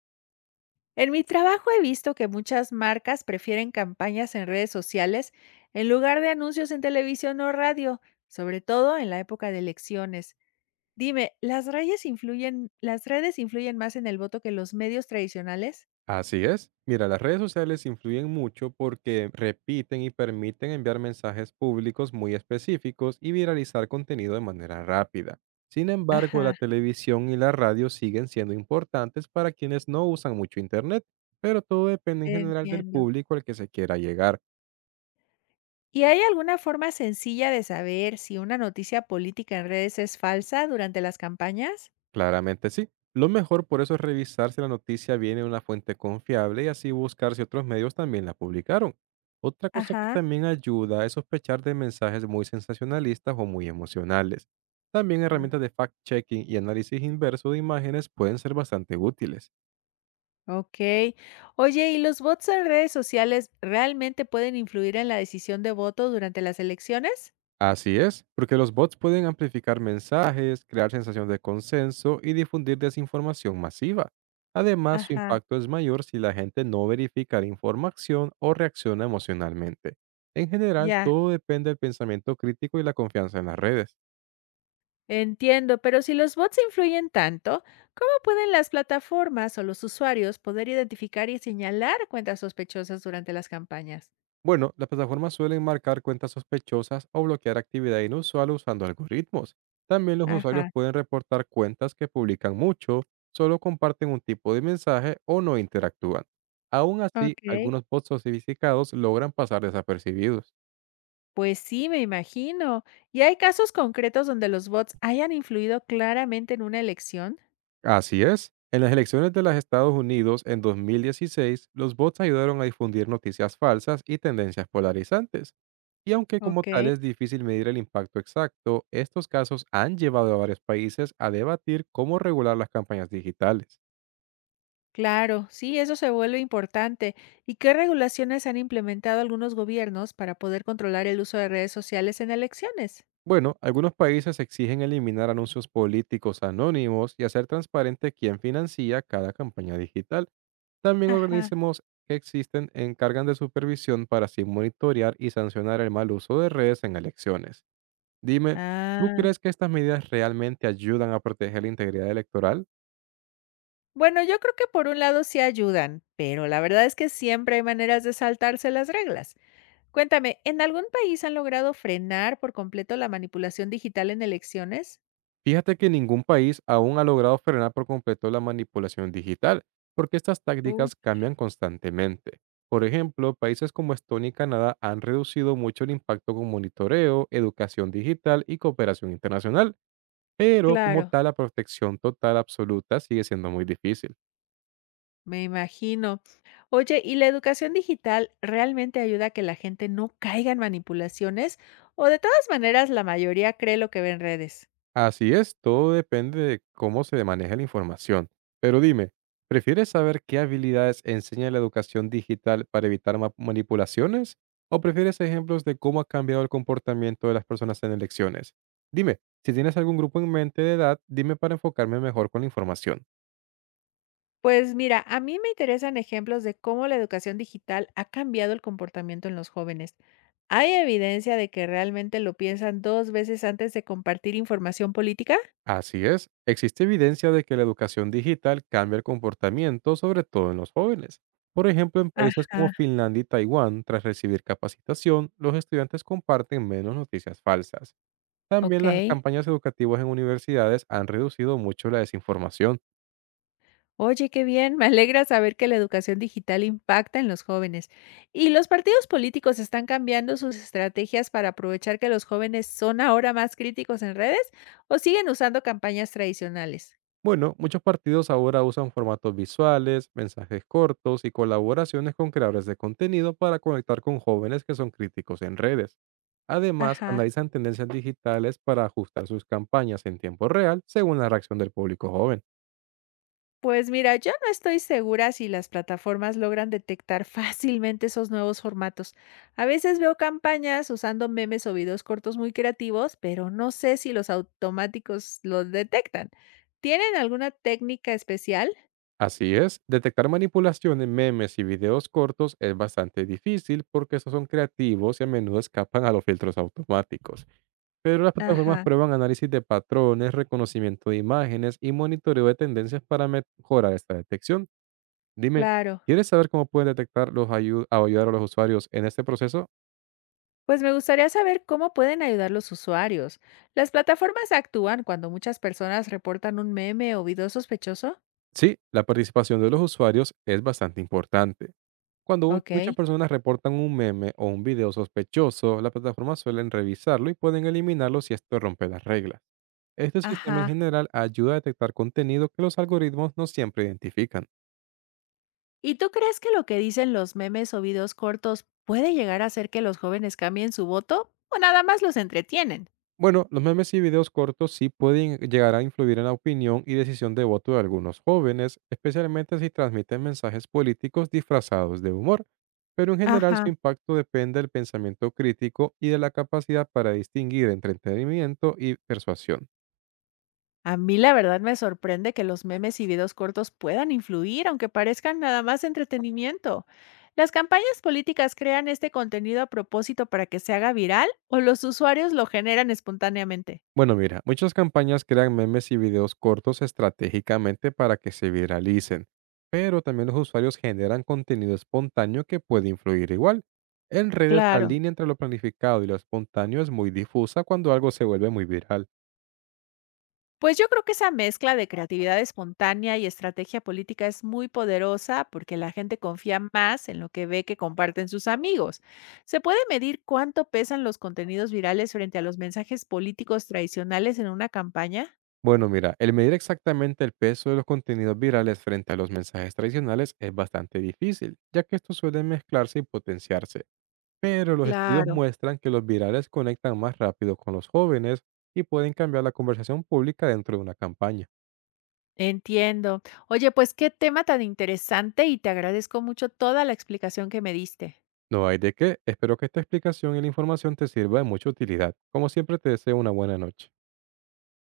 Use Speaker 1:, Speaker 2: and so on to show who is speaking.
Speaker 1: En mi trabajo he visto que muchas marcas prefieren campañas en redes sociales en lugar de anuncios en televisión o radio, sobre todo en la época de elecciones. Dime, ¿las redes influyen más en el voto que los medios tradicionales?
Speaker 2: Así es. Mira, las redes sociales influyen mucho porque repiten y permiten enviar mensajes públicos muy específicos y viralizar contenido de manera rápida. Sin embargo,
Speaker 1: Ajá,
Speaker 2: la televisión y la radio siguen siendo importantes para quienes no usan mucho Internet, pero todo depende en general del
Speaker 1: entiendo.
Speaker 2: público al que se quiera llegar.
Speaker 1: ¿Y hay alguna forma sencilla de saber si una noticia política en redes es falsa durante las campañas?
Speaker 2: Claramente sí. Lo mejor por eso es revisar si la noticia viene de una fuente confiable y así buscar si otros medios también la publicaron. Otra cosa que
Speaker 1: Ajá.
Speaker 2: también ayuda es sospechar de mensajes muy sensacionalistas o muy emocionales. También herramientas de fact-checking y análisis inverso de imágenes pueden ser bastante útiles.
Speaker 1: Ok. Oye, ¿y los bots en redes sociales realmente pueden influir en la decisión de voto durante las elecciones?
Speaker 2: Así es, porque los bots pueden amplificar mensajes, crear sensación de consenso y difundir desinformación masiva. Además, su
Speaker 1: Ajá,
Speaker 2: impacto es mayor si la gente no verifica la información o reacciona emocionalmente. En general,
Speaker 1: ya.
Speaker 2: todo depende del pensamiento crítico y la confianza en las redes.
Speaker 1: Entiendo, pero si los bots influyen tanto, ¿cómo pueden las plataformas o los usuarios poder identificar y señalar cuentas sospechosas durante las campañas?
Speaker 2: Bueno, las plataformas suelen marcar cuentas sospechosas o bloquear actividad inusual usando algoritmos. También los usuarios
Speaker 1: Ajá,
Speaker 2: pueden reportar cuentas que publican mucho, solo comparten un tipo de mensaje o no interactúan. Aún así,
Speaker 1: ok.
Speaker 2: algunos bots sofisticados logran pasar desapercibidos.
Speaker 1: Pues sí, me imagino. ¿Y hay casos concretos donde los bots hayan influido claramente en una elección?
Speaker 2: Así es. En las elecciones de los Estados Unidos en 2016, los bots ayudaron a difundir noticias falsas y tendencias polarizantes. Y aunque como tal
Speaker 1: Ok.
Speaker 2: es difícil medir el impacto exacto, estos casos han llevado a varios países a debatir cómo regular las campañas digitales.
Speaker 1: Claro, sí, eso se vuelve importante. ¿Y qué regulaciones han implementado algunos gobiernos para poder controlar el uso de redes sociales en elecciones?
Speaker 2: Bueno, algunos países exigen eliminar anuncios políticos anónimos y hacer transparente quién financia cada campaña digital. También
Speaker 1: Ajá.
Speaker 2: organismos que existen encargan de supervisión para así monitorear y sancionar el mal uso de redes en elecciones. Dime, ¿tú
Speaker 1: Ah,
Speaker 2: crees que estas medidas realmente ayudan a proteger la integridad electoral?
Speaker 1: bueno, yo creo que por un lado sí ayudan, pero la verdad es que siempre hay maneras de saltarse las reglas. Cuéntame, ¿en algún país han logrado frenar por completo la manipulación digital en elecciones?
Speaker 2: Fíjate que ningún país aún ha logrado frenar por completo la manipulación digital, porque estas
Speaker 1: Uh,
Speaker 2: tácticas cambian constantemente. Por ejemplo, países como Estonia y Canadá han reducido mucho el impacto con monitoreo, educación digital y cooperación internacional. Pero como
Speaker 1: Claro.
Speaker 2: tal, la protección total absoluta sigue siendo muy difícil.
Speaker 1: Me imagino. Oye, ¿y la educación digital realmente ayuda a que la gente no caiga en manipulaciones? ¿O de todas maneras la mayoría cree lo que ve en redes?
Speaker 2: Así es, todo depende de cómo se maneja la información. Pero dime, ¿prefieres saber qué habilidades enseña la educación digital para evitar manipulaciones? ¿O prefieres ejemplos de cómo ha cambiado el comportamiento de las personas en elecciones? Dime, si tienes algún grupo en mente de edad, dime para enfocarme mejor con la información.
Speaker 1: Pues mira, a mí me interesan ejemplos de cómo la educación digital ha cambiado el comportamiento en los jóvenes. ¿Hay evidencia de que realmente lo piensan dos veces antes de compartir información política?
Speaker 2: Así es, existe evidencia de que la educación digital cambia el comportamiento, sobre todo en los jóvenes. Por ejemplo, en países como
Speaker 1: Ajá,
Speaker 2: Finlandia y Taiwán, tras recibir capacitación, los estudiantes comparten menos noticias falsas.
Speaker 1: ok.
Speaker 2: También las campañas educativas en universidades han reducido mucho la desinformación.
Speaker 1: Oye, qué bien, me alegra saber que la educación digital impacta en los jóvenes. ¿Y los partidos políticos están cambiando sus estrategias para aprovechar que los jóvenes son ahora más críticos en redes o siguen usando campañas tradicionales?
Speaker 2: Bueno, muchos partidos ahora usan formatos visuales, mensajes cortos y colaboraciones con creadores de contenido para conectar con jóvenes que son críticos en redes. Además,
Speaker 1: Ajá.
Speaker 2: analizan tendencias digitales para ajustar sus campañas en tiempo real según la reacción del público joven.
Speaker 1: Pues mira, yo no estoy segura si las plataformas logran detectar fácilmente esos nuevos formatos. A veces veo campañas usando memes o videos cortos muy creativos, pero no sé si los automáticos los detectan. ¿Tienen alguna técnica especial?
Speaker 2: Así es, detectar manipulación en memes y videos cortos es bastante difícil porque estos son creativos y a menudo escapan a los filtros automáticos. Pero las plataformas
Speaker 1: Ajá.
Speaker 2: prueban análisis de patrones, reconocimiento de imágenes y monitoreo de tendencias para mejorar esta detección. Dime,
Speaker 1: Claro.
Speaker 2: ¿quieres saber cómo pueden detectar los ayu- o ayudar a los usuarios en este proceso?
Speaker 1: Pues me gustaría saber cómo pueden ayudar los usuarios. ¿Las plataformas actúan cuando muchas personas reportan un meme o video sospechoso?
Speaker 2: Sí, la participación de los usuarios es bastante importante. Cuando
Speaker 1: Ok.
Speaker 2: muchas personas reportan un meme o un video sospechoso, las plataformas suelen revisarlo y pueden eliminarlo si esto rompe las reglas. Este sistema en
Speaker 1: Ajá.
Speaker 2: general ayuda a detectar contenido que los algoritmos no siempre identifican.
Speaker 1: ¿Y tú crees que lo que dicen los memes o videos cortos puede llegar a hacer que los jóvenes cambien su voto o nada más los entretienen?
Speaker 2: Bueno, los memes y videos cortos sí pueden llegar a influir en la opinión y decisión de voto de algunos jóvenes, especialmente si transmiten mensajes políticos disfrazados de humor, pero en general su
Speaker 1: Ajá.
Speaker 2: impacto depende del pensamiento crítico y de la capacidad para distinguir entre entretenimiento y persuasión.
Speaker 1: A mí la verdad me sorprende que los memes y videos cortos puedan influir, aunque parezcan nada más entretenimiento. ¿Las campañas políticas crean este contenido a propósito para que se haga viral o los usuarios lo generan espontáneamente?
Speaker 2: Bueno, mira, muchas campañas crean memes y videos cortos estratégicamente para que se viralicen, pero también los usuarios generan contenido espontáneo que puede influir igual. En redes, la
Speaker 1: Claro.
Speaker 2: línea entre lo planificado y lo espontáneo es muy difusa cuando algo se vuelve muy viral.
Speaker 1: Pues yo creo que esa mezcla de creatividad espontánea y estrategia política es muy poderosa porque la gente confía más en lo que ve que comparten sus amigos. ¿Se puede medir cuánto pesan los contenidos virales frente a los mensajes políticos tradicionales en una campaña?
Speaker 2: Bueno, mira, el medir exactamente el peso de los contenidos virales frente a los mensajes tradicionales es bastante difícil, ya que estos suelen mezclarse y potenciarse. Pero los estudios
Speaker 1: Claro.
Speaker 2: muestran que los virales conectan más rápido con los jóvenes y pueden cambiar la conversación pública dentro de una campaña.
Speaker 1: Entiendo. Oye, pues qué tema tan interesante y te agradezco mucho toda la explicación que me diste.
Speaker 2: No hay de qué, espero que esta explicación y la información te sirva de mucha utilidad. Como siempre te deseo una buena noche.